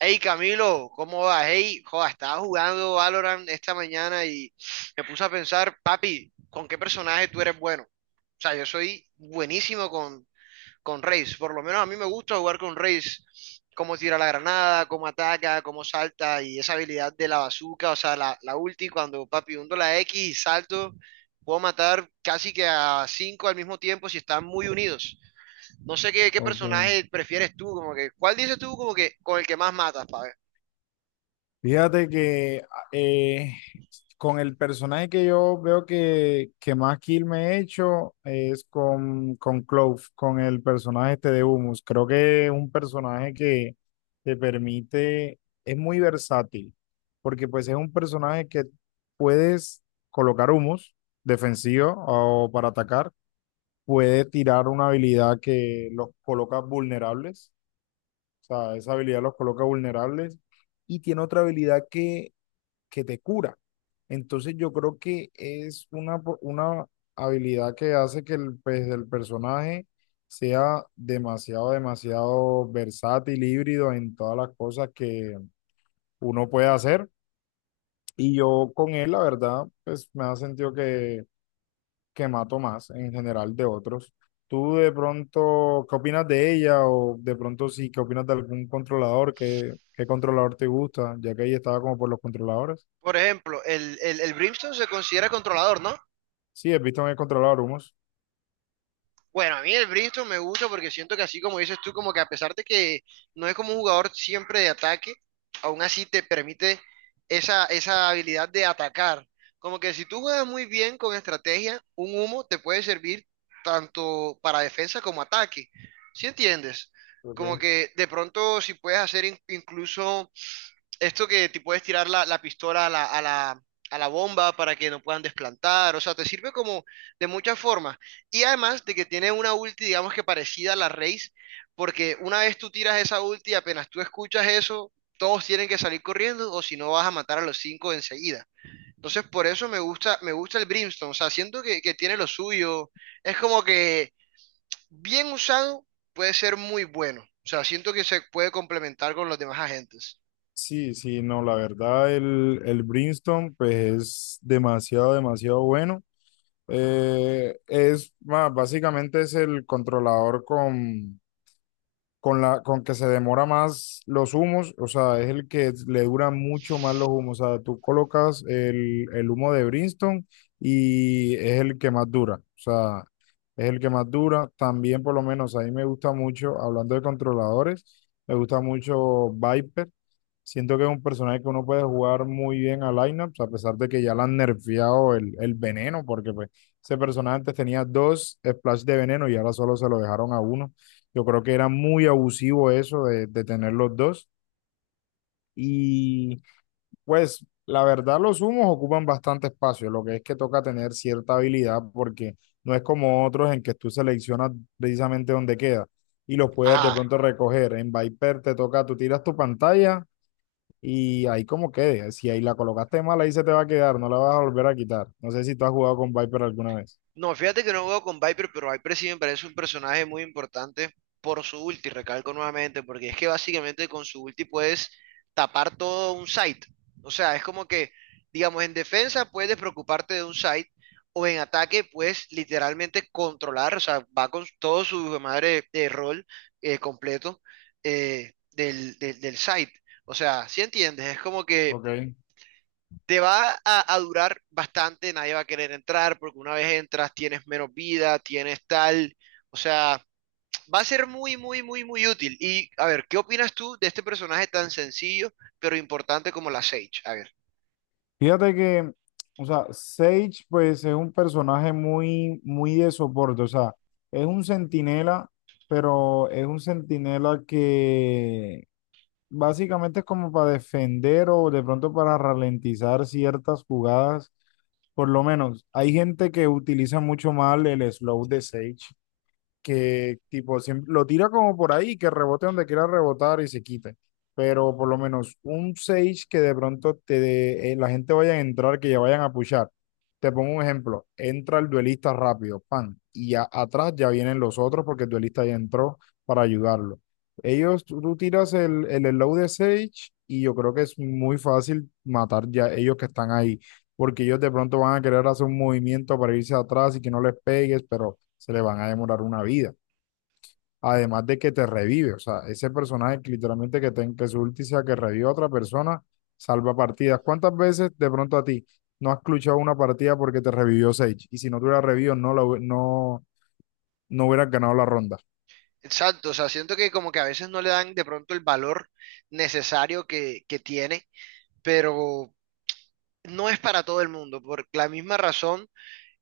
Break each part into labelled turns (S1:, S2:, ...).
S1: Hey Camilo, ¿cómo vas? Hey, joda, estaba jugando Valorant esta mañana y me puse a pensar, papi, ¿con qué personaje tú eres bueno? O sea, yo soy buenísimo con Raze, por lo menos a mí me gusta jugar con Raze, cómo tira la granada, cómo ataca, cómo salta y esa habilidad de la bazooka, o sea, la ulti cuando, papi, hundo la X y salto, puedo matar casi que a cinco al mismo tiempo si están muy unidos. No sé qué
S2: Ok.
S1: personaje prefieres tú, como que, ¿cuál dices tú como que con el que más matas, pa'
S2: Fíjate que eh, con el personaje que yo veo que más kill me he hecho es con Clove, con el personaje este de Humus. Creo que es un personaje que te permite, es muy versátil, porque pues es un personaje que puedes colocar Humus defensivo o para atacar, puede tirar una habilidad que los coloca vulnerables. O sea, esa habilidad los coloca vulnerables y tiene otra habilidad que te cura. Entonces yo creo que es una habilidad que hace que el, pues, el personaje sea demasiado, demasiado versátil, híbrido en todas las cosas que uno puede hacer. Y yo con él, la verdad, pues me ha sentido que mato más en general de otros. ¿Tú de pronto qué opinas de ella o de pronto sí, qué opinas de algún controlador? ¿Qué controlador te gusta? Ya que ahí estaba como por los controladores.
S1: Por ejemplo, el Brimstone se considera controlador, ¿no?
S2: Sí, he visto en el controlador humos.
S1: Bueno, a mí el Brimstone me gusta porque siento que así como dices tú, como que a pesar de que no es como un jugador siempre de ataque, aún así te permite esa habilidad de atacar. Como que si tú juegas muy bien con estrategia, un humo te puede servir tanto para defensa como ataque. ¿Sí entiendes? Como
S2: Ok.
S1: que de pronto si puedes hacer incluso esto que te puedes tirar la pistola a la bomba para que no puedan desplantar, o sea, te sirve como de muchas formas. Y además de que tiene una ulti, digamos que parecida a la Raze, porque una vez tú tiras esa ulti, apenas tú escuchas eso, todos tienen que salir corriendo o si no vas a matar a los cinco enseguida. Entonces, por eso me gusta el Brimstone, o sea, siento que tiene lo suyo, es como que bien usado puede ser muy bueno, o sea, siento que se puede complementar con los demás agentes.
S2: Sí, sí, no, la verdad el Brimstone pues es demasiado, demasiado bueno. Es más, básicamente es el controlador con que se demora más los humos, o sea, es el que le dura mucho más los humos. O sea, tú colocas el humo de Brimstone y es el que más dura. O sea, es el que más dura. También, por lo menos, a mí me gusta mucho, hablando de controladores, me gusta mucho Viper. Siento que es un personaje que uno puede jugar muy bien a lineups, a pesar de que ya le han nerfeado el veneno, porque pues ese personaje antes tenía dos splash de veneno y ahora solo se lo dejaron a uno. Yo creo que era muy abusivo eso de tener los dos. Y pues la verdad los humos ocupan bastante espacio, lo que es que toca tener cierta habilidad porque no es como otros en que tú seleccionas precisamente dónde queda y los puedes de
S1: Ajá.
S2: pronto recoger. En Viper te toca, tú tiras tu pantalla y ahí como quede. Si ahí la colocaste mal, ahí se te va a quedar, no la vas a volver a quitar. No sé si tú has jugado con Viper alguna vez.
S1: No, fíjate que no juego con Viper, pero Viper sí me parece un personaje muy importante por su ulti, recalco nuevamente, porque es que básicamente con su ulti puedes tapar todo un site. O sea, es como que, digamos, en defensa puedes preocuparte de un site o en ataque puedes literalmente controlar, o sea, va con todo su madre de rol completo, del site. O sea, si entiendes? Es como que
S2: Ok.
S1: te va a durar bastante, nadie va a querer entrar porque una vez entras tienes menos vida, tienes tal, o sea, va a ser muy, muy, muy, muy útil. Y a ver, ¿qué opinas tú de este personaje tan sencillo pero importante como la Sage? A ver,
S2: Fíjate que, o sea, Sage pues es un personaje muy, muy de soporte, o sea, es un centinela, pero es un centinela que básicamente es como para defender o de pronto para ralentizar ciertas jugadas, por lo menos. Hay gente que utiliza mucho mal el slow de Sage, que tipo siempre, lo tira como por ahí, que rebote donde quiera rebotar y se quite. Pero por lo menos un 6 que de pronto la gente vaya a entrar, que ya vayan a pushar. Te pongo un ejemplo, entra el duelista rápido, pan, y ya atrás ya vienen los otros porque el duelista ya entró para ayudarlo. Ellos, tú tiras el slow de Sage y yo creo que es muy fácil matar ya ellos que están ahí, porque ellos de pronto van a querer hacer un movimiento para irse atrás y que no les pegues, pero se le van a demorar una vida. Además de que te revive, o sea, ese personaje que literalmente que su ulti sea que revive a otra persona, salva partidas. ¿Cuántas veces de pronto a ti no has clutchado una partida porque te revivió Sage? Y si no tuviera revivido, no hubieras ganado la ronda.
S1: exacto, o sea, siento que como que a veces no le dan de pronto el valor necesario que tiene, pero no es para todo el mundo, por la misma razón,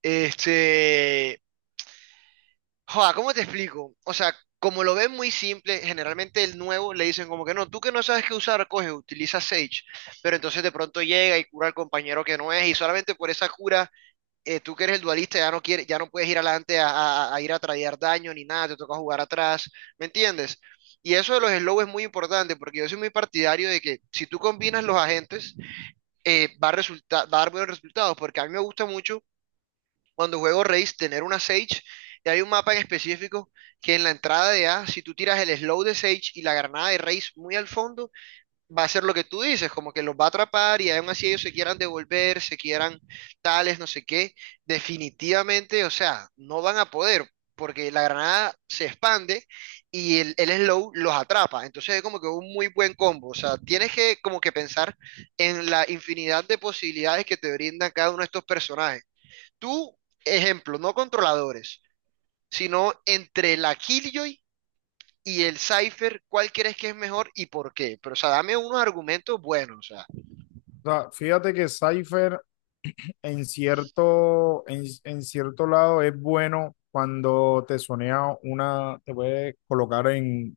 S1: este, Joa, ¿cómo te explico? O sea, como lo ven muy simple, generalmente el nuevo le dicen como que no, tú que no sabes qué usar, coge, utiliza Sage, pero entonces de pronto llega y cura al compañero que no es, y solamente por esa cura, tú que eres el dualista ya no quieres, ya no puedes ir adelante a ir a traer daño ni nada, te toca jugar atrás, ¿me entiendes? Y eso de los slow es muy importante porque yo soy muy partidario de que si tú combinas los agentes, va a dar buenos resultados, porque a mí me gusta mucho cuando juego Race, tener una Sage. Y hay un mapa en específico que en la entrada de A, si tú tiras el slow de Sage y la granada de Raze muy al fondo, va a ser lo que tú dices, como que los va a atrapar y aún así ellos se quieran devolver, se quieran tales, no sé qué. Definitivamente, o sea, no van a poder porque la granada se expande y el slow los atrapa. Entonces es como que un muy buen combo. O sea, tienes que como que pensar en la infinidad de posibilidades que te brindan cada uno de estos personajes. Tú, ejemplo, no controladores, sino entre la Killjoy y el Cypher, ¿cuál crees que es mejor y por qué? Pero, o sea, dame unos argumentos buenos, o sea.
S2: O sea, fíjate que Cypher en cierto lado es bueno cuando te sonea una, te puede colocar en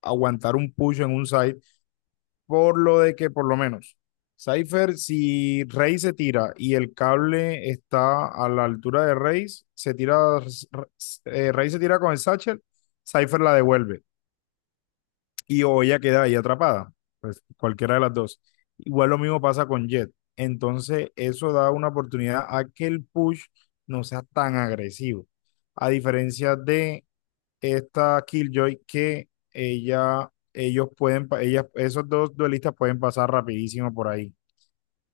S2: aguantar un push en un site por lo de que por lo menos Cypher, si Rey se tira y el cable está a la altura de se tira, Rey se tira con el satchel, Cypher la devuelve y o ella queda ahí atrapada, pues cualquiera de las dos. Igual lo mismo pasa con Jet. Entonces eso da una oportunidad a que el push no sea tan agresivo. A diferencia de esta Killjoy que ella, ellos pueden, ellas, esos dos duelistas pueden pasar rapidísimo por ahí.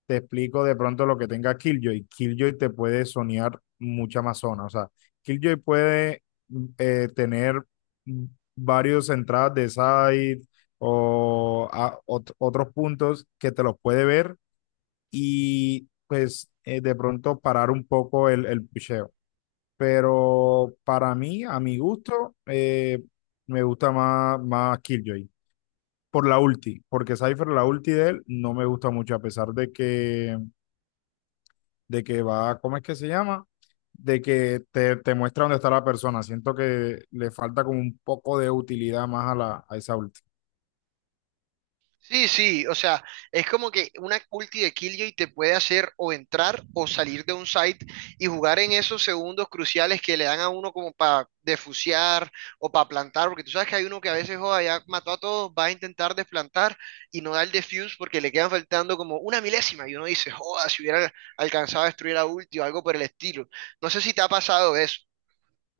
S2: Te explico de pronto lo que tenga Killjoy. Killjoy te puede sonear mucha más zona. O sea, Killjoy puede tener varios entradas de side o otros puntos que te los puede ver y pues de pronto parar un poco el pusheo. Pero para mí, a mi gusto, me gusta más Killjoy por la ulti, porque Cypher, la ulti de él, no me gusta mucho, a pesar de que va, ¿cómo es que se llama? De que te muestra dónde está la persona. Siento que le falta como un poco de utilidad más a esa ulti.
S1: Sí, sí, o sea, es como que una ulti de Killjoy te puede hacer o entrar o salir de un site y jugar en esos segundos cruciales que le dan a uno como para defusear o para plantar, porque tú sabes que hay uno que a veces joda, ya mató a todos, va a intentar desplantar y no da el defuse porque le quedan faltando como una milésima y uno dice, joda, si hubiera alcanzado a destruir a ulti o algo por el estilo. No sé si te ha pasado eso.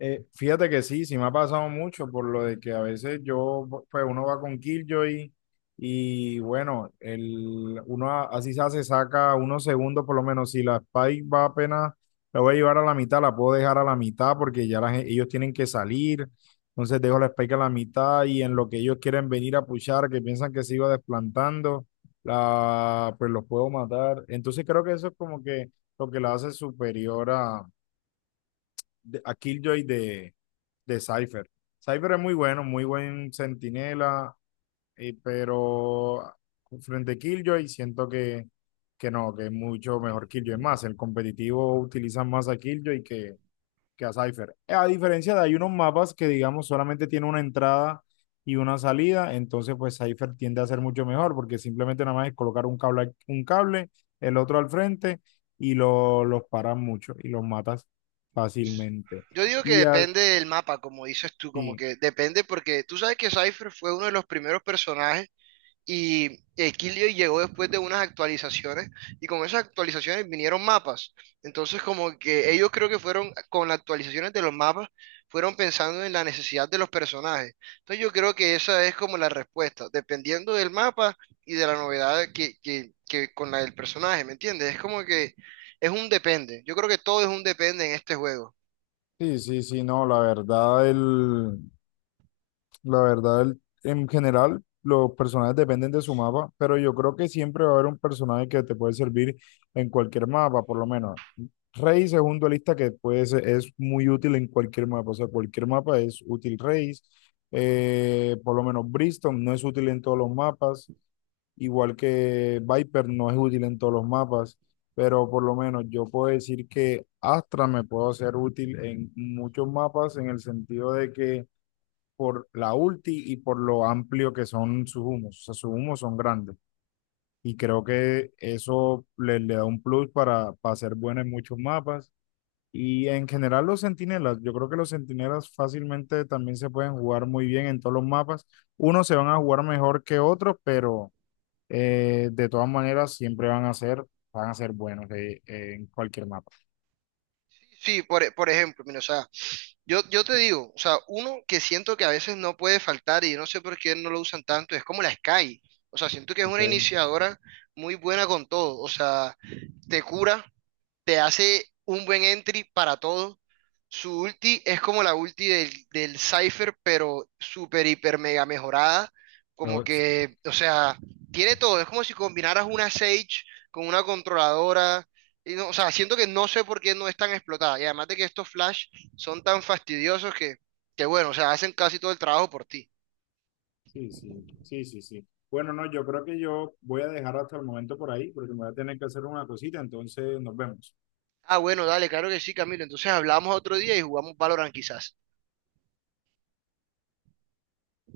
S2: Fíjate que sí, sí me ha pasado mucho por lo de que a veces yo, pues uno va con Killjoy y bueno, el, uno así se hace, saca unos segundos por lo menos. Si la Spike va apenas, la voy a llevar a la mitad, la puedo dejar a la mitad porque ya ellos tienen que salir. Entonces dejo la Spike a la mitad y en lo que ellos quieren venir a pushar, que piensan que se iba desplantando, la, pues los puedo matar. Entonces creo que eso es como que lo que la hace superior a Killjoy de Cypher. Cypher es muy bueno, muy buen centinela, pero frente a Killjoy siento que no, que es mucho mejor Killjoy. Es más, el competitivo utiliza más a Killjoy que a Cypher. A diferencia de hay unos mapas que, digamos, solamente tiene una entrada y una salida, entonces pues Cypher tiende a ser mucho mejor porque simplemente nada más es colocar un cable el otro al frente los paras mucho y los matas fácilmente.
S1: Yo digo que
S2: Y así,
S1: depende del mapa, como dices tú, como
S2: sí,
S1: que depende porque tú sabes que Cypher fue uno de los primeros personajes. Y Equilio llegó después de unas actualizaciones y con esas actualizaciones vinieron mapas. Entonces como que ellos creo que fueron con las actualizaciones de los mapas, fueron pensando en la necesidad de los personajes. Entonces yo creo que esa es como la respuesta, dependiendo del mapa y de la novedad que con la del personaje, ¿me entiendes? Es como que es un depende. Yo creo que todo es un depende en este juego.
S2: sí, sí, sí, no, la verdad, el, la verdad, en general, los personajes dependen de su mapa, pero yo creo que siempre va a haber un personaje que te puede servir en cualquier mapa, por lo menos. Raze es un duelista que puede ser, es muy útil en cualquier mapa, o sea, cualquier mapa es útil Raze. Por lo menos Briston no es útil en todos los mapas, igual que Viper no es útil en todos los mapas, pero por lo menos yo puedo decir que Astra me puedo ser útil en muchos mapas en el sentido de que por la ulti y por lo amplio que son sus humos. O sea, sus humos son grandes. Y creo que eso le da un plus para ser bueno en muchos mapas. Y en general los centinelas, yo creo que los centinelas fácilmente también se pueden jugar muy bien en todos los mapas. Unos se van a jugar mejor que otros, pero de todas maneras siempre van a ser buenos en cualquier mapa.
S1: Sí, por ejemplo, mira, o sea, yo te digo, o sea, uno que siento que a veces no puede faltar y yo no sé por qué no lo usan tanto, es como la Sky. O sea, siento que es una
S2: ¿Ok?
S1: iniciadora muy buena con todo. O sea, te cura, te hace un buen entry para todo. Su ulti es como la ulti del Cypher, pero súper, hiper, mega mejorada. Como
S2: Yo-
S1: que, o sea, tiene todo. Es como si combinaras una Sage con una controladora. Y o sea, siento que no sé por qué no es tan explotada. Y además de que estos Flash son tan fastidiosos que bueno, o sea, hacen casi todo el trabajo por ti.
S2: Sí, sí, sí, sí, sí. Bueno, no, yo creo que yo voy a dejar hasta el momento por ahí porque me voy a tener que hacer una cosita, entonces nos vemos.
S1: Ah, bueno, dale, claro que sí, Camilo. Entonces hablamos otro día y jugamos Valorant quizás.